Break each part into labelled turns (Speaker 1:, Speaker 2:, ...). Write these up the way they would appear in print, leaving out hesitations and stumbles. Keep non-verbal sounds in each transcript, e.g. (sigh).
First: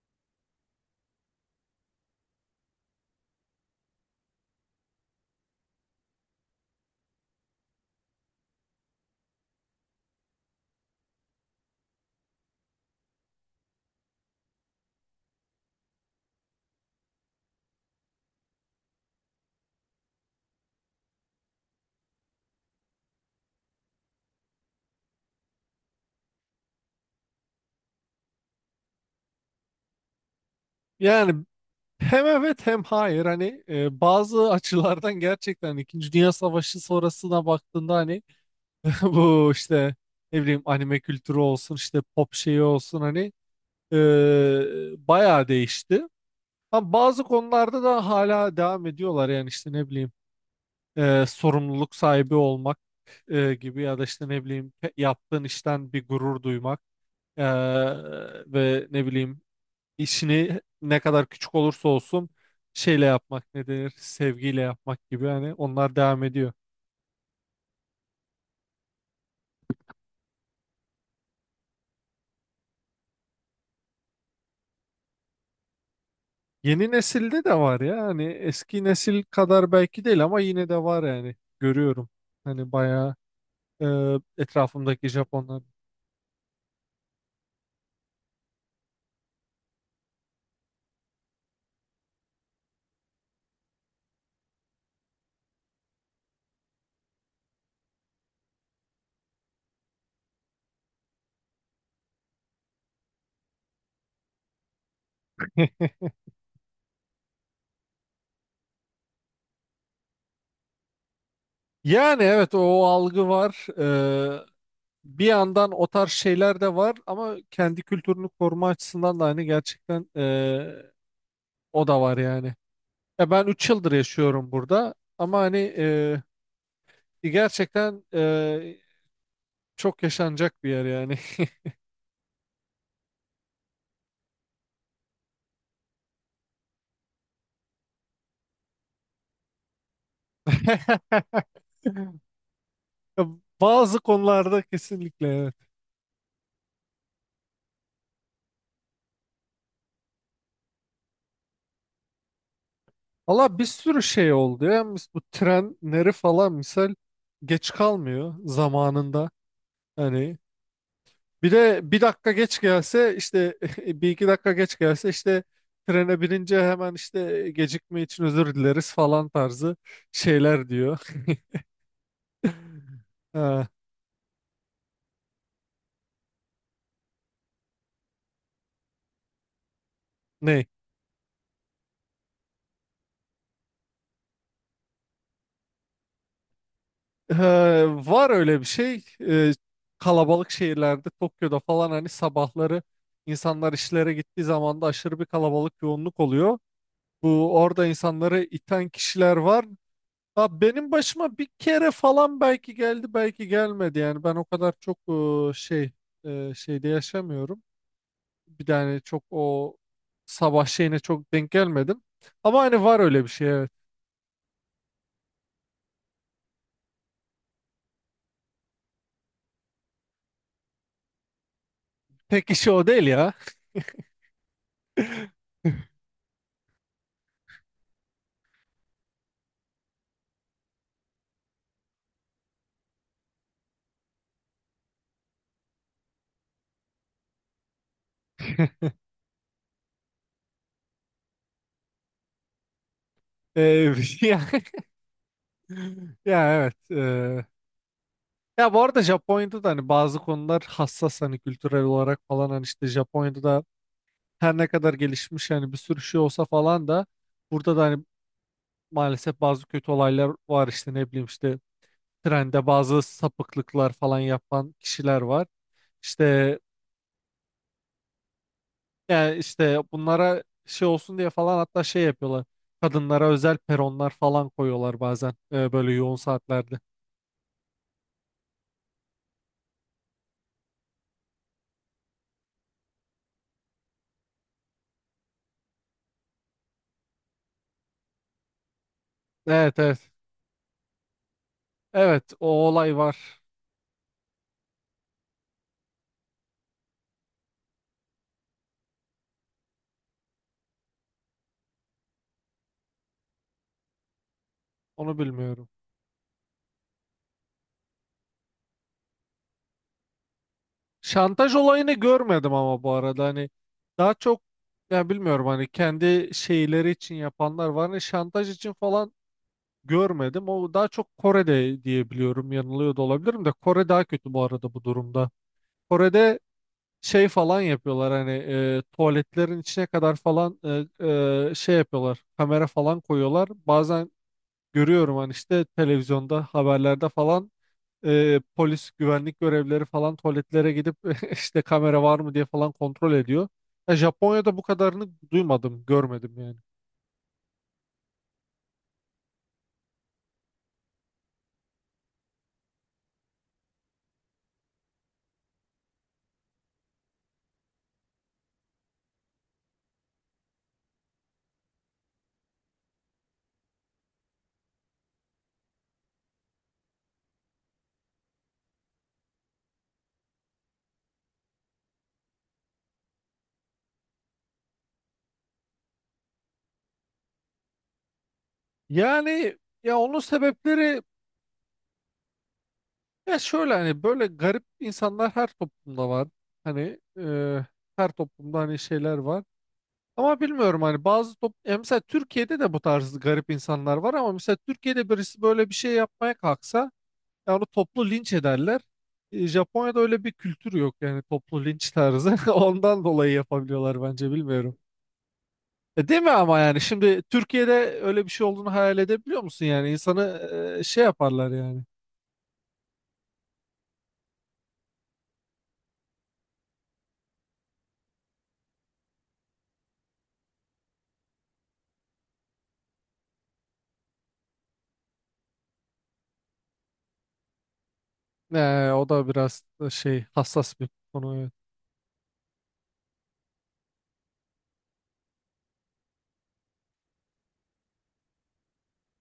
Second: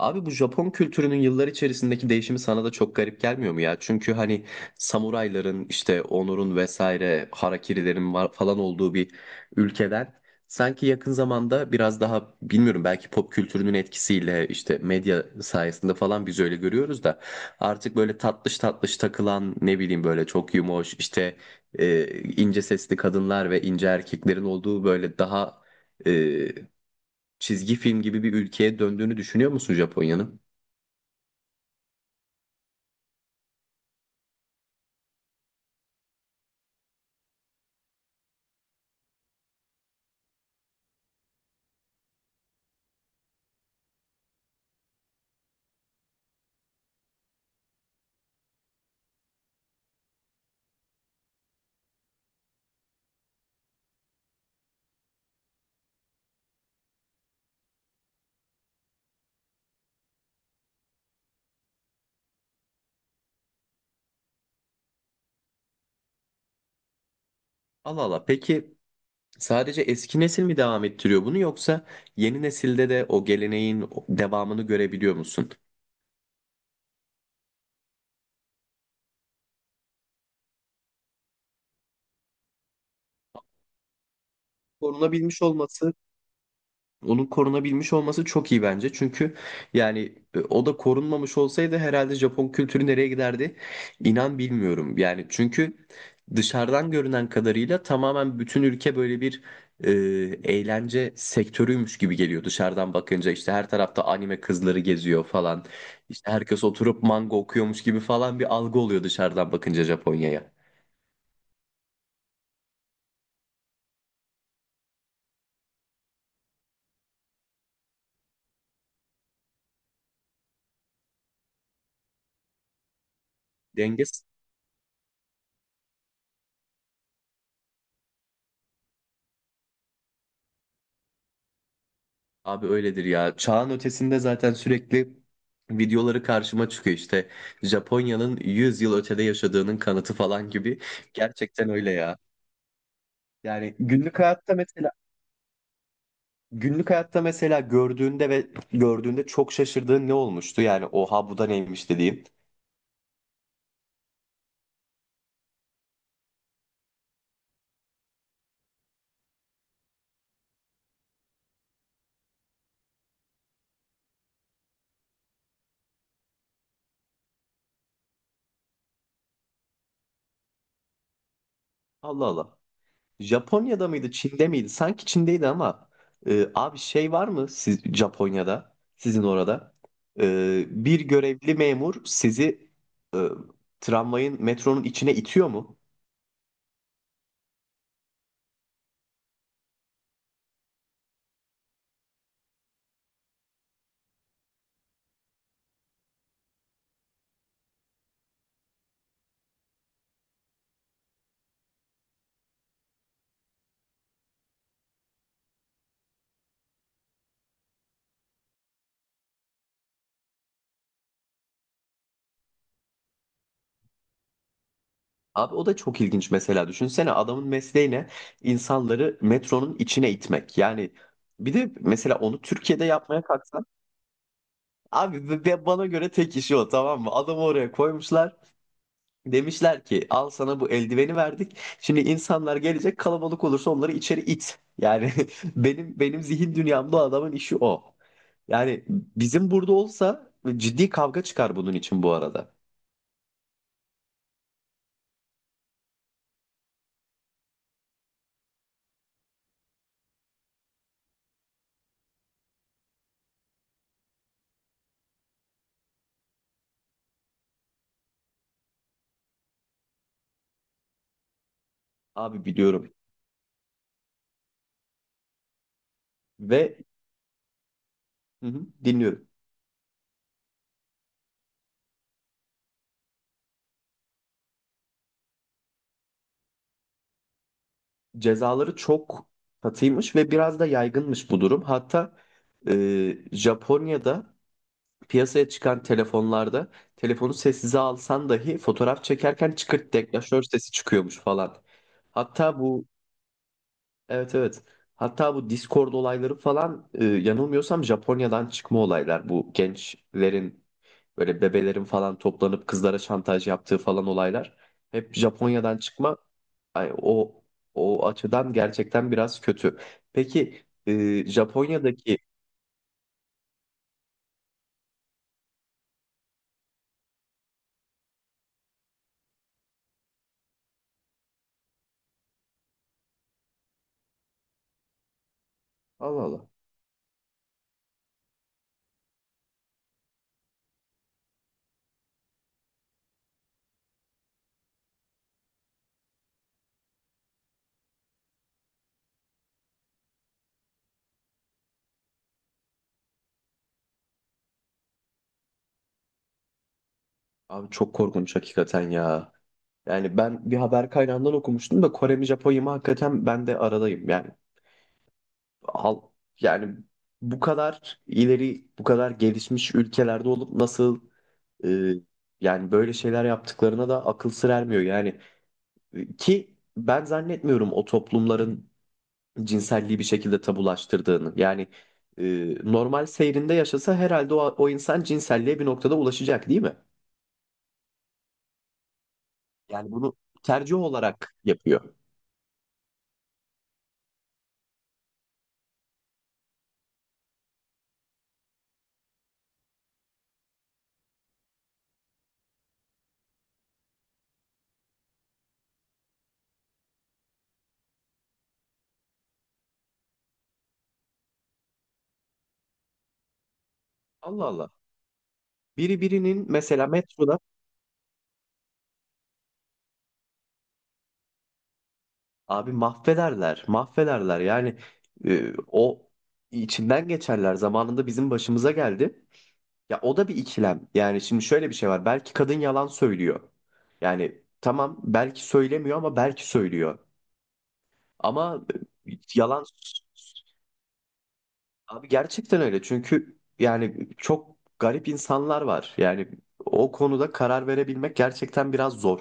Speaker 1: Abi bu Japon kültürünün yıllar içerisindeki değişimi sana da çok garip gelmiyor mu ya? Çünkü hani samurayların işte onurun vesaire harakirilerin var falan olduğu bir ülkeden sanki yakın zamanda biraz daha bilmiyorum belki pop kültürünün etkisiyle işte medya sayesinde falan biz öyle görüyoruz da artık böyle tatlış tatlış takılan ne bileyim böyle çok yumoş işte ince sesli kadınlar ve ince erkeklerin olduğu böyle daha çizgi film gibi bir ülkeye döndüğünü düşünüyor musun Japonya'nın?
Speaker 2: Yani hem evet hem hayır hani bazı açılardan gerçekten İkinci Dünya Savaşı sonrasına baktığında hani (laughs) bu işte ne bileyim anime kültürü olsun işte pop şeyi olsun hani bayağı değişti. Ama bazı konularda da hala devam ediyorlar yani işte ne bileyim sorumluluk sahibi olmak gibi ya da işte ne bileyim yaptığın işten bir gurur duymak e, ve ne bileyim işini ne kadar küçük olursa olsun şeyle yapmak ne denir sevgiyle yapmak gibi hani onlar devam ediyor.
Speaker 1: Allah Allah. Peki sadece eski nesil mi devam ettiriyor bunu yoksa yeni nesilde de o geleneğin devamını görebiliyor musun?
Speaker 2: Yeni nesilde de var ya hani eski nesil kadar belki değil ama yine de var yani görüyorum. Hani bayağı e, etrafımdaki
Speaker 1: Korunabilmiş
Speaker 2: Japonlar.
Speaker 1: olması Onun korunabilmiş olması çok iyi bence. Çünkü yani o da korunmamış olsaydı herhalde Japon kültürü nereye giderdi? İnan bilmiyorum. Yani çünkü dışarıdan görünen kadarıyla tamamen bütün ülke böyle bir e, eğlence sektörüymüş gibi geliyor dışarıdan bakınca. İşte her tarafta anime kızları geziyor falan. İşte herkes oturup manga okuyormuş gibi falan bir algı oluyor dışarıdan bakınca Japonya'ya.
Speaker 2: Yani evet o algı var. E, Bir yandan o tarz şeyler de var ama kendi kültürünü koruma açısından da hani gerçekten o da var yani. Ya ben 3 yıldır
Speaker 1: Denge
Speaker 2: yaşıyorum burada ama hani gerçekten çok yaşanacak bir yer yani.
Speaker 1: Abi öyledir ya. Çağın ötesinde zaten sürekli videoları karşıma çıkıyor işte. Japonya'nın 100 yıl ötede yaşadığının kanıtı falan gibi. Gerçekten öyle ya.
Speaker 2: (laughs) Ya,
Speaker 1: Yani
Speaker 2: bazı
Speaker 1: günlük hayatta
Speaker 2: konularda
Speaker 1: mesela
Speaker 2: kesinlikle evet.
Speaker 1: gördüğünde gördüğünde çok şaşırdığın ne olmuştu? Yani oha bu da neymiş dediğin.
Speaker 2: Valla bir sürü şey oldu ya. Bu trenleri falan misal geç kalmıyor zamanında. Hani bir de bir dakika geç gelse işte (laughs) bir iki dakika geç gelse işte trene binince hemen işte gecikme için özür dileriz falan tarzı şeyler diyor. (laughs)
Speaker 1: Allah Allah.
Speaker 2: Ha,
Speaker 1: Japonya'da mıydı, Çin'de miydi? Sanki Çin'deydi ama abi şey var mı siz Japonya'da, sizin orada?
Speaker 2: ne?
Speaker 1: Bir görevli memur sizi e, tramvayın, metronun içine itiyor mu?
Speaker 2: Ee, Var öyle bir şey. Kalabalık şehirlerde Tokyo'da falan hani sabahları insanlar işlere gittiği zaman da aşırı bir kalabalık yoğunluk oluyor. Bu orada insanları iten kişiler var. Ha, benim başıma bir kere falan belki geldi belki gelmedi yani ben o kadar çok e, şey şeyde yaşamıyorum. Bir de hani çok o sabah şeyine çok denk gelmedim. Ama hani var öyle bir şey, evet.
Speaker 1: Abi o da çok ilginç mesela. Düşünsene adamın mesleği ne? İnsanları metronun içine itmek. Yani bir de mesela onu
Speaker 2: Tek işi
Speaker 1: Türkiye'de
Speaker 2: o değil
Speaker 1: yapmaya
Speaker 2: ya.
Speaker 1: kalksan abi ve
Speaker 2: (laughs)
Speaker 1: bana göre tek işi o, tamam mı? Adamı oraya koymuşlar. Demişler ki al sana bu eldiveni verdik. Şimdi insanlar gelecek, kalabalık olursa onları içeri it. Yani (laughs) benim zihin dünyamda o adamın işi o. Yani bizim burada olsa ciddi kavga çıkar bunun için bu arada.
Speaker 2: Ee, (laughs) Ya evet. Ya, bu arada Japonya'da da hani bazı konular hassas hani kültürel olarak falan hani işte Japonya'da da her ne kadar gelişmiş hani bir sürü şey olsa falan da burada da hani maalesef bazı kötü olaylar var işte ne bileyim işte
Speaker 1: Abi
Speaker 2: trende
Speaker 1: biliyorum
Speaker 2: bazı sapıklıklar falan yapan kişiler var. İşte
Speaker 1: ve hı hı, dinliyorum.
Speaker 2: yani işte bunlara şey olsun diye falan hatta şey yapıyorlar. Kadınlara özel peronlar falan koyuyorlar bazen böyle yoğun saatlerde.
Speaker 1: Cezaları çok katıymış ve biraz da yaygınmış bu durum. Hatta Japonya'da piyasaya çıkan telefonlarda telefonu sessize alsan dahi fotoğraf çekerken
Speaker 2: Evet,
Speaker 1: çıkırt
Speaker 2: evet.
Speaker 1: deklanşör sesi çıkıyormuş falan.
Speaker 2: Evet, o
Speaker 1: Hatta bu
Speaker 2: olay var.
Speaker 1: evet, evet. Hatta bu Discord olayları falan yanılmıyorsam Japonya'dan çıkma olaylar. Bu gençlerin böyle bebelerin falan toplanıp kızlara şantaj yaptığı falan olaylar hep
Speaker 2: Onu bilmiyorum.
Speaker 1: Japonya'dan çıkma. Ay, o açıdan gerçekten biraz kötü. Peki e,
Speaker 2: Şantaj olayını
Speaker 1: Japonya'daki
Speaker 2: görmedim ama bu arada hani daha çok, ya bilmiyorum hani kendi şeyleri için yapanlar var. Hani şantaj için falan görmedim. O daha çok Kore'de diye biliyorum. Yanılıyor da olabilirim de Kore daha kötü bu arada bu durumda.
Speaker 1: Allah
Speaker 2: Kore'de
Speaker 1: Allah.
Speaker 2: şey falan yapıyorlar hani tuvaletlerin içine kadar falan e, şey yapıyorlar. Kamera falan koyuyorlar. Bazen görüyorum hani işte televizyonda haberlerde falan polis güvenlik görevlileri falan tuvaletlere gidip (laughs) işte kamera var mı diye falan kontrol ediyor. Ya Japonya'da bu kadarını duymadım, görmedim yani.
Speaker 1: Abi çok korkunç hakikaten ya. Yani ben bir haber kaynağından okumuştum da Kore mi Japonya mı hakikaten ben de aradayım. Yani al, yani bu kadar ileri, bu kadar gelişmiş ülkelerde olup nasıl e, yani böyle şeyler yaptıklarına da akıl sır ermiyor. Yani ki ben zannetmiyorum o toplumların cinselliği bir şekilde tabulaştırdığını. Yani normal seyrinde yaşasa herhalde o insan cinselliğe bir noktada ulaşacak değil mi?
Speaker 2: Yani
Speaker 1: Yani
Speaker 2: ya
Speaker 1: bunu
Speaker 2: onun
Speaker 1: tercih
Speaker 2: sebepleri
Speaker 1: olarak yapıyor.
Speaker 2: ya şöyle hani böyle garip insanlar her toplumda var. Hani her toplumda hani şeyler var. Ama bilmiyorum hani bazı top ya mesela Türkiye'de de bu tarz garip insanlar var ama mesela Türkiye'de birisi böyle bir şey yapmaya kalksa, ya onu toplu linç ederler. Japonya'da öyle bir kültür yok yani toplu linç tarzı. (laughs) Ondan dolayı yapabiliyorlar bence,
Speaker 1: Allah Allah.
Speaker 2: bilmiyorum.
Speaker 1: Biri
Speaker 2: Değil mi
Speaker 1: birinin
Speaker 2: ama yani
Speaker 1: mesela
Speaker 2: şimdi
Speaker 1: metroda
Speaker 2: Türkiye'de öyle bir şey olduğunu hayal edebiliyor musun yani insanı şey yaparlar yani.
Speaker 1: Abi mahvederler, mahvederler. Yani o içinden geçerler. Zamanında bizim başımıza geldi. Ya o da bir ikilem. Yani şimdi şöyle bir şey var. Belki kadın yalan söylüyor. Yani tamam belki söylemiyor ama belki söylüyor. Ama
Speaker 2: O
Speaker 1: e,
Speaker 2: da biraz
Speaker 1: yalan
Speaker 2: da şey, hassas bir konu, evet.
Speaker 1: abi gerçekten öyle. Çünkü yani çok garip insanlar var. Yani o konuda karar verebilmek gerçekten biraz zor.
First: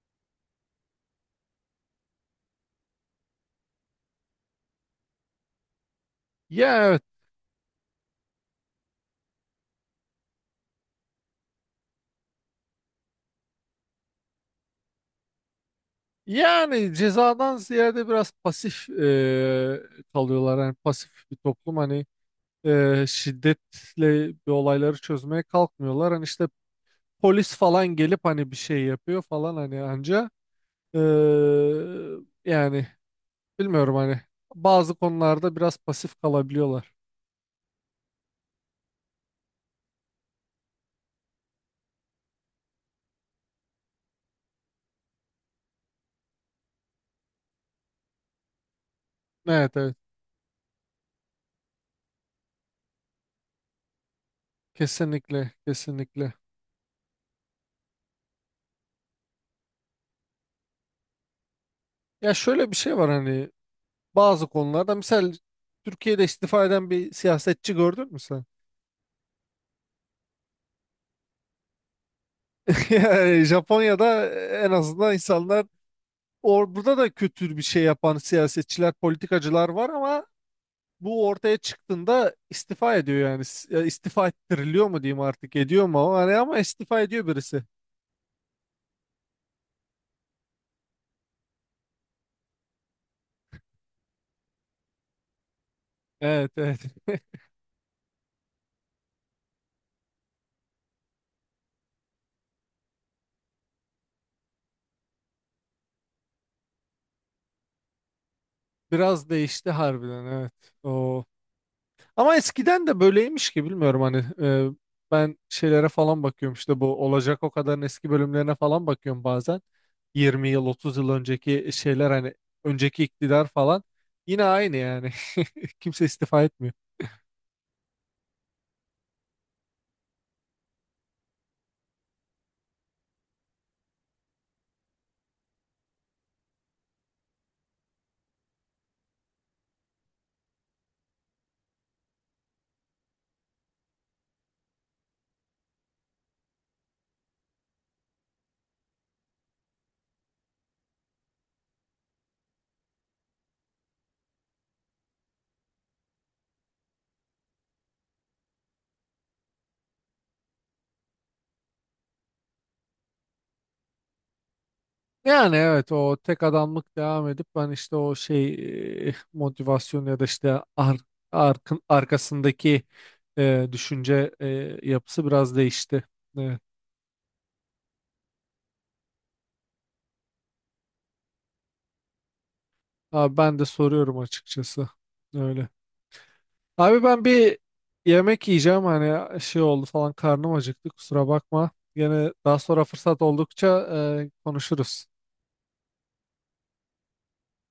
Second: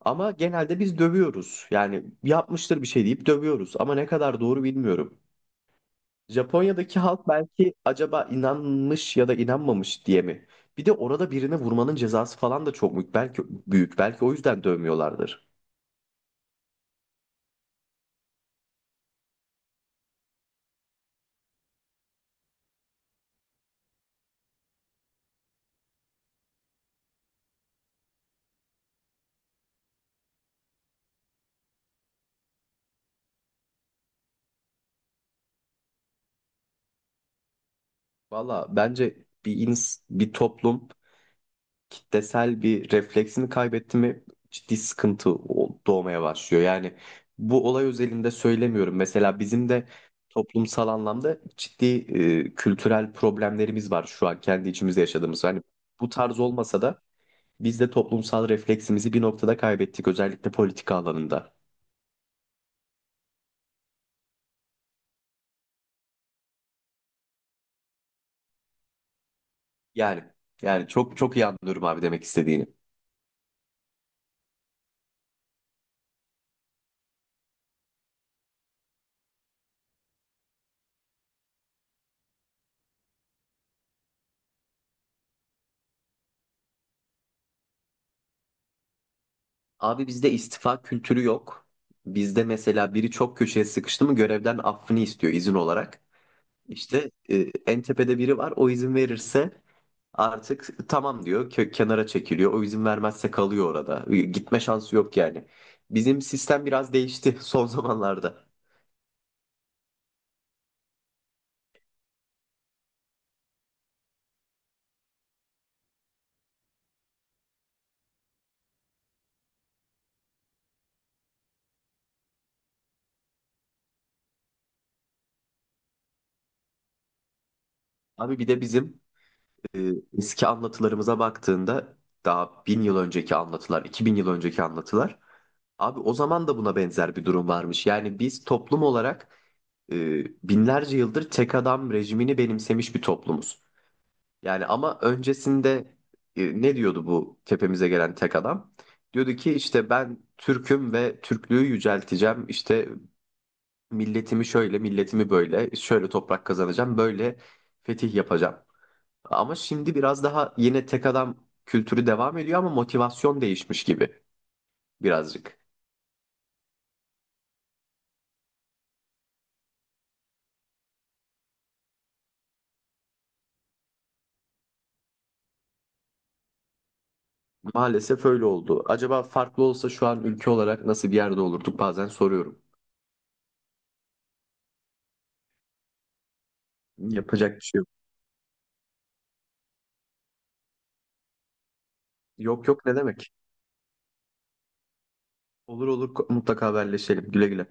Speaker 1: Ama genelde biz dövüyoruz. Yani yapmıştır bir şey deyip dövüyoruz. Ama ne kadar doğru bilmiyorum.
Speaker 2: Ya
Speaker 1: Japonya'daki
Speaker 2: evet.
Speaker 1: halk belki acaba inanmış ya da inanmamış diye mi? Bir de orada birine vurmanın cezası falan da çok büyük. Belki o yüzden dövmüyorlardır.
Speaker 2: Yani cezadan ziyade biraz pasif kalıyorlar. Yani pasif bir toplum hani şiddetle bir olayları çözmeye kalkmıyorlar. Hani işte polis falan gelip hani bir şey yapıyor falan hani anca Ee, yani bilmiyorum hani bazı konularda biraz pasif kalabiliyorlar.
Speaker 1: Valla bence bir toplum kitlesel bir refleksini kaybetti mi ciddi sıkıntı doğmaya başlıyor. Yani bu olay özelinde söylemiyorum. Mesela bizim
Speaker 2: Evet,
Speaker 1: de
Speaker 2: evet,
Speaker 1: toplumsal anlamda ciddi kültürel problemlerimiz var şu an kendi içimizde yaşadığımız.
Speaker 2: kesinlikle,
Speaker 1: Hani bu
Speaker 2: kesinlikle.
Speaker 1: tarz olmasa da biz de toplumsal refleksimizi bir noktada kaybettik, özellikle politika alanında.
Speaker 2: Ya şöyle bir şey var hani bazı konularda misal Türkiye'de istifa eden bir siyasetçi gördün mü sen?
Speaker 1: Yani yani çok çok iyi anlıyorum abi demek istediğini.
Speaker 2: (laughs) Yani Japonya'da en azından insanlar, or burada da kötü bir şey yapan siyasetçiler, politikacılar var ama bu ortaya çıktığında istifa ediyor yani. Ya istifa ettiriliyor mu diyeyim artık, ediyor mu, ama hani ama istifa ediyor birisi.
Speaker 1: Abi bizde istifa kültürü yok. Bizde mesela biri çok köşeye sıkıştı mı görevden affını istiyor izin olarak.
Speaker 2: Evet, evet.
Speaker 1: İşte en tepede biri var, o izin verirse artık tamam diyor, kenara çekiliyor. O izin vermezse kalıyor orada. Gitme şansı yok yani. Bizim sistem biraz değişti (laughs) son zamanlarda.
Speaker 2: Biraz değişti harbiden, evet. O. Ama eskiden de böyleymiş ki bilmiyorum hani ben şeylere falan bakıyorum işte bu olacak o kadarın eski bölümlerine falan bakıyorum bazen. 20 yıl 30 yıl önceki şeyler hani önceki iktidar falan yine aynı yani. (laughs) Kimse istifa etmiyor.
Speaker 1: Abi bir de bizim e, eski anlatılarımıza baktığında daha 1000 yıl önceki anlatılar, 2000 yıl önceki anlatılar. Abi o zaman da buna benzer bir durum varmış. Yani biz toplum olarak binlerce yıldır tek adam rejimini benimsemiş bir toplumuz. Yani ama öncesinde ne diyordu bu tepemize gelen tek adam? Diyordu ki işte ben Türk'üm ve Türklüğü yücelteceğim. İşte milletimi şöyle, milletimi böyle, şöyle toprak kazanacağım, böyle fetih yapacağım. Ama şimdi biraz daha yine tek adam kültürü devam ediyor ama motivasyon değişmiş gibi
Speaker 2: Yani
Speaker 1: birazcık.
Speaker 2: evet o tek adamlık devam edip ben işte o şey motivasyon ya da işte arkasındaki düşünce yapısı biraz değişti. Evet.
Speaker 1: Maalesef öyle oldu. Acaba farklı olsa şu an ülke olarak nasıl bir yerde olurduk bazen soruyorum.
Speaker 2: Abi ben de soruyorum açıkçası. Öyle. Abi ben
Speaker 1: Yapacak
Speaker 2: bir
Speaker 1: bir şey yok.
Speaker 2: yemek yiyeceğim hani şey oldu falan, karnım acıktı, kusura bakma. Gene daha
Speaker 1: Yok
Speaker 2: sonra
Speaker 1: yok, ne
Speaker 2: fırsat
Speaker 1: demek?
Speaker 2: oldukça konuşuruz.
Speaker 1: Olur olur, mutlaka haberleşelim. Güle güle.